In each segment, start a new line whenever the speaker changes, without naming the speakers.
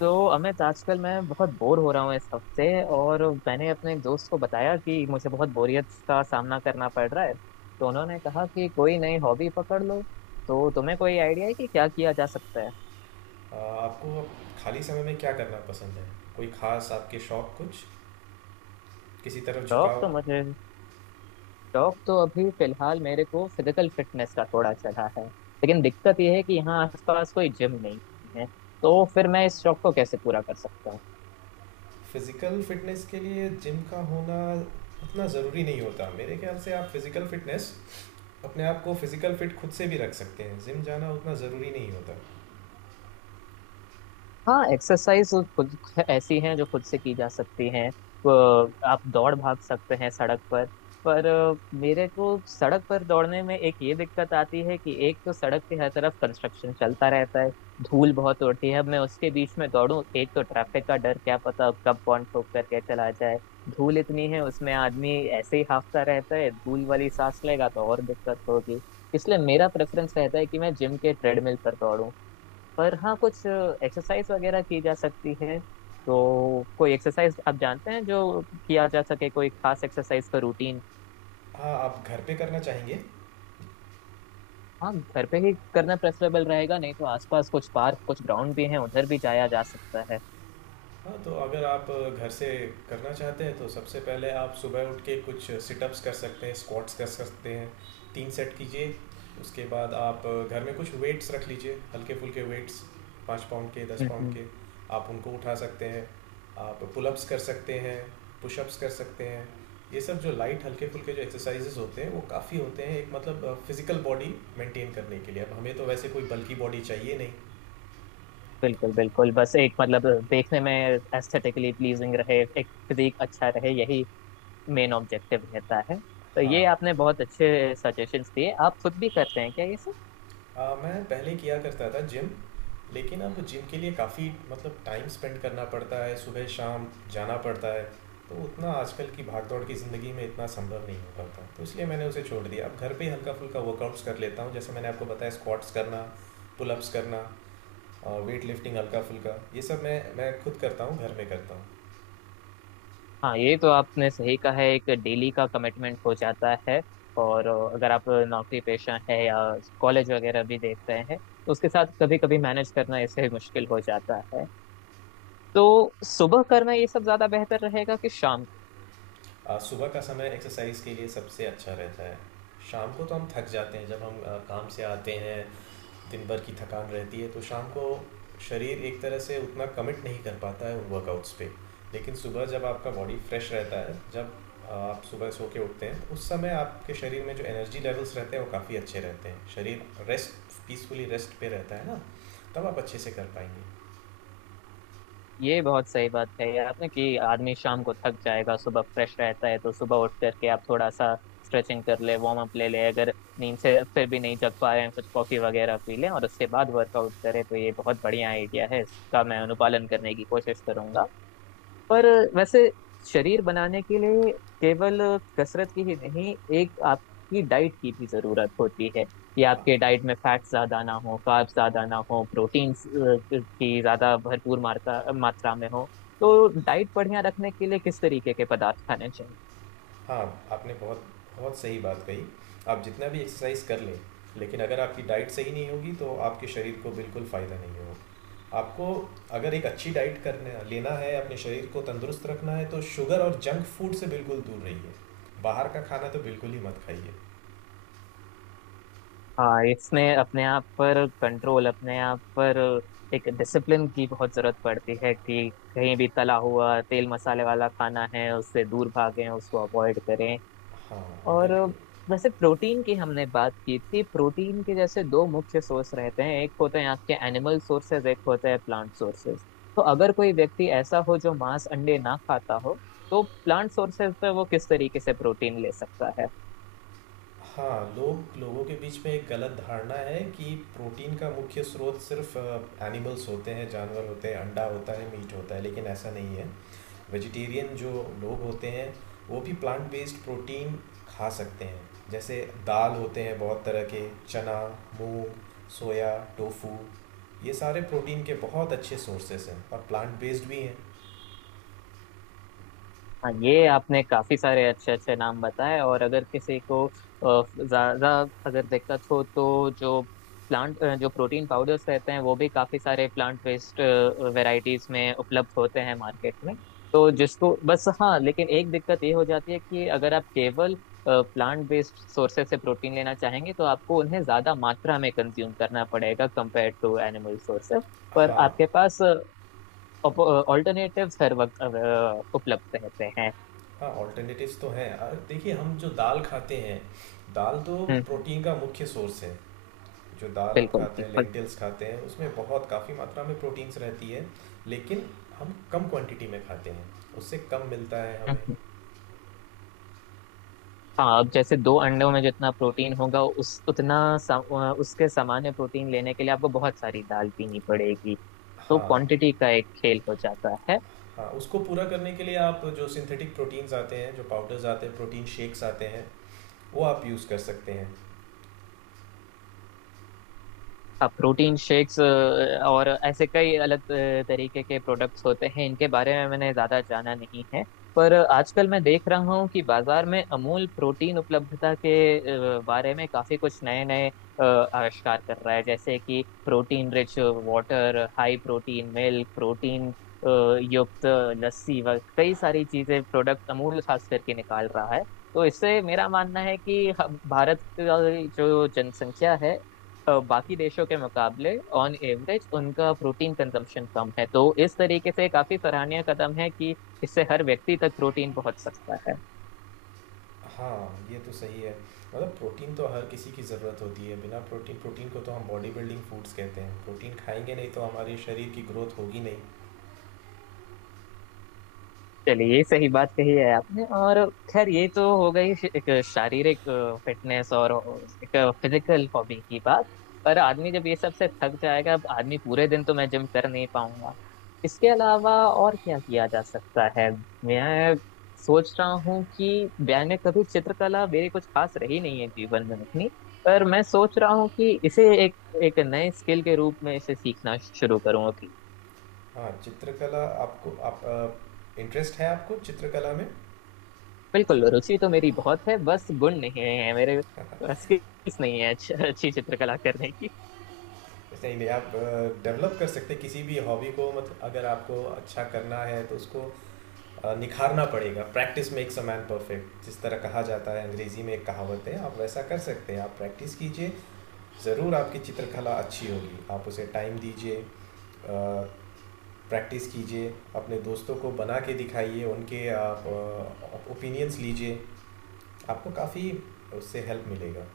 तो अमित आजकल मैं बहुत बोर हो रहा हूँ इस हफ्ते। और मैंने अपने एक दोस्त को बताया कि मुझे बहुत बोरियत का सामना करना पड़ रहा है, तो उन्होंने कहा कि कोई नई हॉबी पकड़ लो। तो तुम्हें कोई आइडिया है कि क्या किया जा सकता है?
आपको खाली समय में क्या करना पसंद है। कोई खास आपके शौक कुछ किसी तरफ
शौक
झुकाव।
तो मुझे, शौक तो अभी फिलहाल मेरे को फिजिकल फिटनेस का थोड़ा चढ़ा है, लेकिन दिक्कत यह है कि यहाँ आसपास कोई जिम नहीं है। तो फिर मैं इस शौक को कैसे पूरा कर सकता हूँ?
फिजिकल फिटनेस के लिए जिम का होना उतना ज़रूरी नहीं होता मेरे ख्याल से। आप फिजिकल फिटनेस अपने आप को फिजिकल फिट खुद से भी रख सकते हैं, जिम जाना उतना ज़रूरी नहीं होता।
हाँ, एक्सरसाइज खुद ऐसी हैं जो खुद से की जा सकती हैं। वो आप दौड़ भाग सकते हैं सड़क पर। पर मेरे को सड़क पर दौड़ने में एक ये दिक्कत आती है कि एक तो सड़क के हर तरफ कंस्ट्रक्शन चलता रहता है, धूल बहुत उड़ती है। अब मैं उसके बीच में दौड़ूं, एक तो ट्रैफिक का डर, क्या पता अब कब कौन ठोक करके चला जाए। धूल इतनी है, उसमें आदमी ऐसे ही हांफता रहता है, धूल वाली सांस लेगा तो और दिक्कत होगी। इसलिए मेरा प्रेफरेंस रहता है कि मैं जिम के ट्रेडमिल पर दौड़ूं। पर हाँ, कुछ एक्सरसाइज वगैरह की जा सकती है। तो कोई एक्सरसाइज आप जानते हैं जो किया जा सके, कोई खास एक्सरसाइज का रूटीन?
हाँ, आप घर पे करना चाहेंगे?
हाँ, घर पे ही करना प्रेफरेबल रहेगा। नहीं तो आसपास कुछ पार्क, कुछ ग्राउंड भी हैं, उधर भी जाया जा सकता है।
हाँ, तो अगर आप घर से करना चाहते हैं तो सबसे पहले आप सुबह उठ के कुछ सिटअप्स कर सकते हैं, स्क्वाट्स कर सकते हैं। 3 सेट कीजिए, उसके बाद आप घर में कुछ वेट्स रख लीजिए, हल्के-फुल्के वेट्स 5 पाउंड के, 10 पाउंड
हम्म।
के, आप उनको उठा सकते हैं। आप पुलअप्स कर सकते हैं, पुशअप्स कर सकते हैं। ये सब जो लाइट हल्के-फुल्के जो एक्सरसाइजेज़ होते हैं, वो काफ़ी होते हैं एक मतलब फिज़िकल बॉडी मेंटेन करने के लिए। अब हमें तो वैसे कोई बल्की बॉडी चाहिए नहीं।
बिल्कुल बिल्कुल, बस एक मतलब देखने में एस्थेटिकली प्लीजिंग रहे, एक फिजिक अच्छा रहे, यही मेन ऑब्जेक्टिव रहता है। तो ये
हाँ।
आपने बहुत अच्छे सजेशंस दिए। आप खुद भी करते हैं क्या ये सब?
मैं पहले किया करता था जिम, लेकिन अब जिम के लिए काफ़ी मतलब टाइम स्पेंड करना पड़ता है, सुबह शाम जाना पड़ता है। तो उतना आजकल की भागदौड़ की ज़िंदगी में इतना संभव नहीं हो पाता, तो इसलिए मैंने उसे छोड़ दिया। अब घर पे ही हल्का फुल्का वर्कआउट्स कर लेता हूँ, जैसे मैंने आपको बताया स्क्वाट्स करना, पुलअप्स करना, वेट लिफ्टिंग हल्का फुल्का, ये सब मैं खुद करता हूँ, घर में करता हूँ।
हाँ, ये तो आपने सही कहा है, एक डेली का कमिटमेंट हो जाता है। और अगर आप नौकरी पेशा है या कॉलेज वगैरह भी देख रहे हैं तो उसके साथ कभी कभी मैनेज करना ऐसे मुश्किल हो जाता है। तो सुबह करना ये सब ज्यादा बेहतर रहेगा कि शाम?
सुबह का समय एक्सरसाइज के लिए सबसे अच्छा रहता है। शाम को तो हम थक जाते हैं जब हम काम से आते हैं, दिन भर की थकान रहती है, तो शाम को शरीर एक तरह से उतना कमिट नहीं कर पाता है उन वर्कआउट्स पे। लेकिन सुबह जब आपका बॉडी फ्रेश रहता है, जब आप सुबह सो के उठते हैं, तो उस समय आपके शरीर में जो एनर्जी लेवल्स रहते हैं वो काफ़ी अच्छे रहते हैं। शरीर रेस्ट पीसफुली रेस्ट पे रहता है ना, तब आप अच्छे से कर पाएंगे।
ये बहुत सही बात कही आपने कि आदमी शाम को थक जाएगा, सुबह फ्रेश रहता है। तो सुबह उठ करके आप थोड़ा सा स्ट्रेचिंग कर ले, वार्म अप ले ले, अगर नींद से फिर भी नहीं जग पा रहे हैं कुछ कॉफी वगैरह पी लें, और उसके बाद वर्कआउट करें तो ये बहुत बढ़िया आइडिया है। इसका मैं अनुपालन करने की कोशिश करूंगा। पर वैसे शरीर बनाने के लिए केवल कसरत की ही नहीं, एक आपकी डाइट की भी जरूरत होती है, कि
हाँ।
आपके डाइट में फैट्स ज्यादा ना हो, कार्ब्स ज्यादा ना हो, प्रोटीन्स की ज्यादा भरपूर मात्रा मात्रा में हो। तो डाइट बढ़िया रखने के लिए किस तरीके के पदार्थ खाने चाहिए?
हाँ, आपने बहुत बहुत सही बात कही। आप जितना भी एक्सरसाइज कर लें, लेकिन अगर आपकी डाइट सही नहीं होगी तो आपके शरीर को बिल्कुल फ़ायदा नहीं होगा। आपको अगर एक अच्छी डाइट करना लेना है, अपने शरीर को तंदुरुस्त रखना है, तो शुगर और जंक फूड से बिल्कुल दूर रहिए। बाहर का खाना तो बिल्कुल ही मत खाइए।
हाँ, इसमें अपने आप पर कंट्रोल, अपने आप पर एक डिसिप्लिन की बहुत जरूरत पड़ती है, कि कहीं भी तला हुआ तेल मसाले वाला खाना है उससे दूर भागें, उसको अवॉइड करें।
हाँ
और
बिल्कुल।
वैसे प्रोटीन की हमने बात की थी, प्रोटीन के जैसे दो मुख्य सोर्स रहते हैं, एक होते हैं आपके एनिमल सोर्सेज, एक होते हैं प्लांट सोर्सेज। तो अगर कोई व्यक्ति ऐसा हो जो मांस अंडे ना खाता हो, तो प्लांट सोर्सेज पे वो किस तरीके से प्रोटीन ले सकता है?
हाँ, लोग लोगों के बीच में एक गलत धारणा है कि प्रोटीन का मुख्य स्रोत सिर्फ एनिमल्स होते हैं, जानवर होते हैं, अंडा होता है, मीट होता है, लेकिन ऐसा नहीं है। वेजिटेरियन जो लोग होते हैं, वो भी प्लांट बेस्ड प्रोटीन खा सकते हैं। जैसे दाल होते हैं बहुत तरह के, चना, मूंग, सोया, टोफू, ये सारे प्रोटीन के बहुत अच्छे सोर्सेस हैं और प्लांट बेस्ड भी हैं।
हाँ, ये आपने काफी सारे अच्छे अच्छे नाम बताए। और अगर किसी को ज्यादा अगर दिक्कत हो तो जो प्लांट, जो प्रोटीन पाउडर्स रहते हैं, वो भी काफी सारे प्लांट बेस्ड वैरायटीज में उपलब्ध होते हैं मार्केट में। तो जिसको बस, हाँ लेकिन एक दिक्कत ये हो जाती है कि अगर आप केवल प्लांट बेस्ड सोर्सेज से प्रोटीन लेना चाहेंगे तो आपको उन्हें ज्यादा मात्रा में कंज्यूम करना पड़ेगा कंपेयर टू एनिमल सोर्सेज। पर
हाँ।
आपके पास ऑल्टरनेटिव्स हर वक्त उपलब्ध रहते हैं।
हाँ, ऑल्टरनेटिव्स तो हैं। और देखिए, हम जो दाल खाते हैं, दाल तो
हम्म।
प्रोटीन का मुख्य सोर्स है। जो दाल हम
बिल्कुल
खाते हैं,
बिल्कुल।
लेंटिल्स खाते हैं, उसमें बहुत काफ़ी मात्रा में प्रोटीन्स रहती है। लेकिन हम कम क्वांटिटी में खाते हैं, उससे कम मिलता है हमें।
हम्म। हाँ, अब जैसे दो अंडों में जितना प्रोटीन होगा उस उतना उसके सामान्य प्रोटीन लेने के लिए आपको बहुत सारी दाल पीनी पड़ेगी। तो
हाँ।
क्वांटिटी का एक खेल हो जाता है।
हाँ, उसको पूरा करने के लिए आप जो सिंथेटिक प्रोटीन्स आते हैं, जो पाउडर्स आते हैं, प्रोटीन शेक्स आते हैं, वो आप यूज़ कर सकते हैं।
अब प्रोटीन शेक्स और ऐसे कई अलग तरीके के प्रोडक्ट्स होते हैं, इनके बारे में मैंने ज़्यादा जाना नहीं है। पर आजकल मैं देख रहा हूँ कि बाजार में अमूल प्रोटीन उपलब्धता के बारे में काफ़ी कुछ नए नए आविष्कार कर रहा है, जैसे कि protein rich water, high protein milk, protein युक्त लस्सी व कई सारी चीज़ें प्रोडक्ट अमूल खास करके निकाल रहा है। तो इससे मेरा मानना है कि भारत का जो जनसंख्या है, बाकी देशों के मुकाबले ऑन एवरेज उनका प्रोटीन कंजम्पशन कम है, तो इस तरीके से काफी सराहनीय कदम है कि इससे हर व्यक्ति तक प्रोटीन पहुंच सकता है।
हाँ, ये तो सही है। मतलब प्रोटीन तो हर किसी की ज़रूरत होती है। बिना प्रोटीन प्रोटीन को तो हम बॉडी बिल्डिंग फूड्स कहते हैं, प्रोटीन खाएंगे नहीं तो हमारे शरीर की ग्रोथ होगी नहीं।
चलिए, सही बात कही है आपने। और खैर, ये तो हो गई एक शारीरिक फिटनेस और एक फिजिकल हॉबी की बात। पर आदमी जब ये सब से थक जाएगा, अब आदमी पूरे दिन तो मैं जिम कर नहीं पाऊंगा, इसके अलावा और क्या किया जा सकता है? मैं सोच रहा हूँ कि मैंने कभी चित्रकला मेरी कुछ खास रही नहीं है जीवन में अपनी। पर मैं सोच रहा हूँ कि इसे एक, एक नए स्किल के रूप में इसे सीखना शुरू करूँ अभी।
हाँ, चित्रकला, आपको आप इंटरेस्ट है आपको चित्रकला में?
बिल्कुल, रुचि तो मेरी बहुत है, बस गुण नहीं है मेरे, बस skills नहीं है अच्छी अच्छी चित्रकला करने की।
नहीं नहीं, आप डेवलप कर सकते हैं किसी भी हॉबी को। मतलब अगर आपको अच्छा करना है तो उसको निखारना पड़ेगा। Practice makes a man perfect, जिस तरह कहा जाता है अंग्रेजी में एक कहावत है। आप वैसा कर सकते हैं, आप प्रैक्टिस कीजिए, ज़रूर आपकी चित्रकला अच्छी होगी। आप उसे टाइम दीजिए, प्रैक्टिस कीजिए, अपने दोस्तों को बना के दिखाइए, उनके आप ओपिनियंस लीजिए, आपको काफ़ी उससे हेल्प मिलेगा।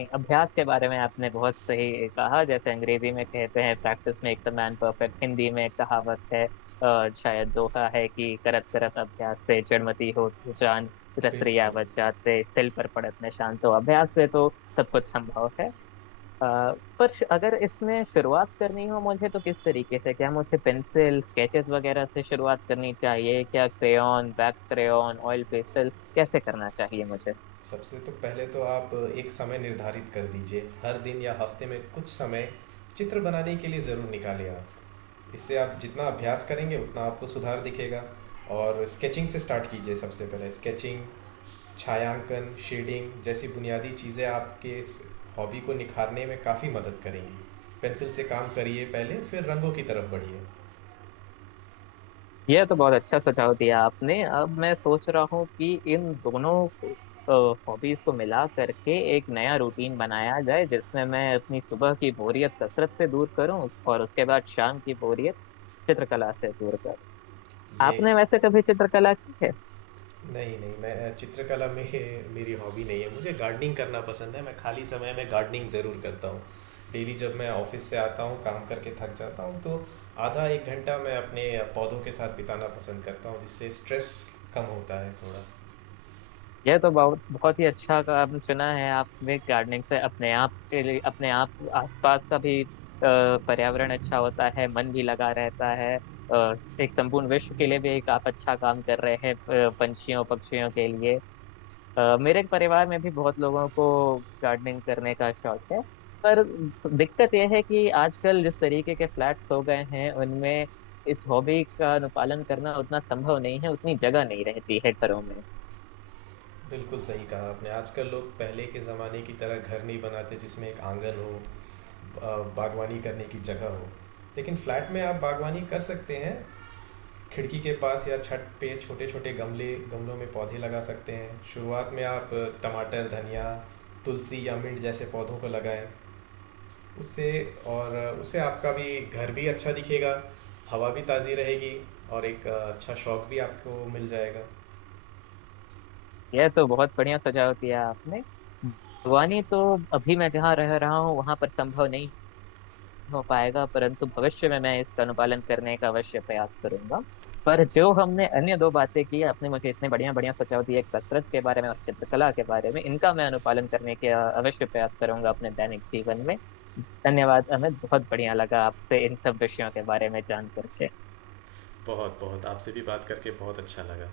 नहीं, अभ्यास के बारे में आपने बहुत सही कहा। जैसे अंग्रेजी में कहते हैं practice makes a man perfect, Hindi में एक कहावत है, शायद दोहा है कि करत करत अभ्यास ते जड़मति होत जान, रस
बिल्कुल।
रियावत जात ते सिल पर पड़त निशान। तो अभ्यास से तो सब कुछ संभव है। अ, पर अगर इसमें शुरुआत करनी हो मुझे तो किस तरीके से, क्या मुझे पेंसिल स्केचेस वगैरह से शुरुआत करनी चाहिए, क्या crayon, wax crayon, oil pastel, कैसे करना चाहिए मुझे?
सबसे तो पहले तो आप एक समय निर्धारित कर दीजिए, हर दिन या हफ्ते में कुछ समय चित्र बनाने के लिए ज़रूर निकालिए। आप इससे, आप जितना अभ्यास करेंगे उतना आपको सुधार दिखेगा। और स्केचिंग से स्टार्ट कीजिए, सबसे पहले स्केचिंग, छायांकन, शेडिंग जैसी बुनियादी चीज़ें आपके इस हॉबी को निखारने में काफ़ी मदद करेंगी। पेंसिल से काम करिए पहले, फिर रंगों की तरफ बढ़िए।
यह तो बहुत अच्छा सुझाव दिया आपने। अब मैं सोच रहा हूँ कि इन दोनों हॉबीज को मिला करके एक नया रूटीन बनाया जाए, जिसमें मैं अपनी सुबह की बोरियत कसरत से दूर करूं, और उसके बाद शाम की बोरियत चित्रकला से दूर करूं।
ये,
आपने वैसे कभी चित्रकला की है?
नहीं नहीं, मैं चित्रकला में मेरी हॉबी नहीं है, मुझे गार्डनिंग करना पसंद है। मैं खाली समय में गार्डनिंग ज़रूर करता हूँ। डेली जब मैं ऑफिस से आता हूँ काम करके थक जाता हूँ, तो आधा एक घंटा मैं अपने पौधों के साथ बिताना पसंद करता हूँ, जिससे स्ट्रेस कम होता है थोड़ा।
यह तो बहुत बहुत ही अच्छा काम चुना है आपने, गार्डनिंग से अपने आप के लिए, अपने आप आसपास का भी पर्यावरण अच्छा होता है, मन भी लगा रहता है, एक संपूर्ण विश्व के लिए भी एक आप अच्छा काम कर रहे हैं, पंछियों पक्षियों के लिए। मेरे परिवार में भी बहुत लोगों को गार्डनिंग करने का शौक है। पर दिक्कत यह है कि आजकल जिस तरीके के फ्लैट्स हो गए हैं उनमें इस हॉबी का अनुपालन करना उतना संभव नहीं है, उतनी जगह नहीं रहती है घरों में।
बिल्कुल सही कहा आपने। आजकल लोग पहले के ज़माने की तरह घर नहीं बनाते जिसमें एक आंगन हो, अ, बागवानी करने की जगह हो। लेकिन फ्लैट में आप बागवानी कर सकते हैं, खिड़की के पास या छत पे छोटे छोटे गमले गमलों में पौधे लगा सकते हैं। शुरुआत में आप टमाटर, धनिया, तुलसी या मिंट जैसे पौधों को लगाएं। उससे, और उससे आपका भी घर भी अच्छा दिखेगा, हवा भी ताज़ी रहेगी, और एक अच्छा शौक भी आपको मिल जाएगा।
यह तो बहुत बढ़िया सुझाव दिया आपने। बागवानी तो अभी मैं जहाँ रह रहा हूँ वहां पर संभव नहीं हो पाएगा, परंतु भविष्य में मैं इसका अनुपालन करने का अवश्य प्रयास करूंगा। पर जो हमने अन्य दो बातें की, आपने मुझे इतने बढ़िया बढ़िया सुझाव दिए कसरत के बारे में और चित्रकला के बारे में, इनका मैं अनुपालन करने के अवश्य प्रयास करूंगा अपने दैनिक जीवन में। धन्यवाद, हमें बहुत बढ़िया लगा आपसे इन सब विषयों के बारे में जान करके।
बहुत बहुत आपसे भी बात करके बहुत अच्छा लगा।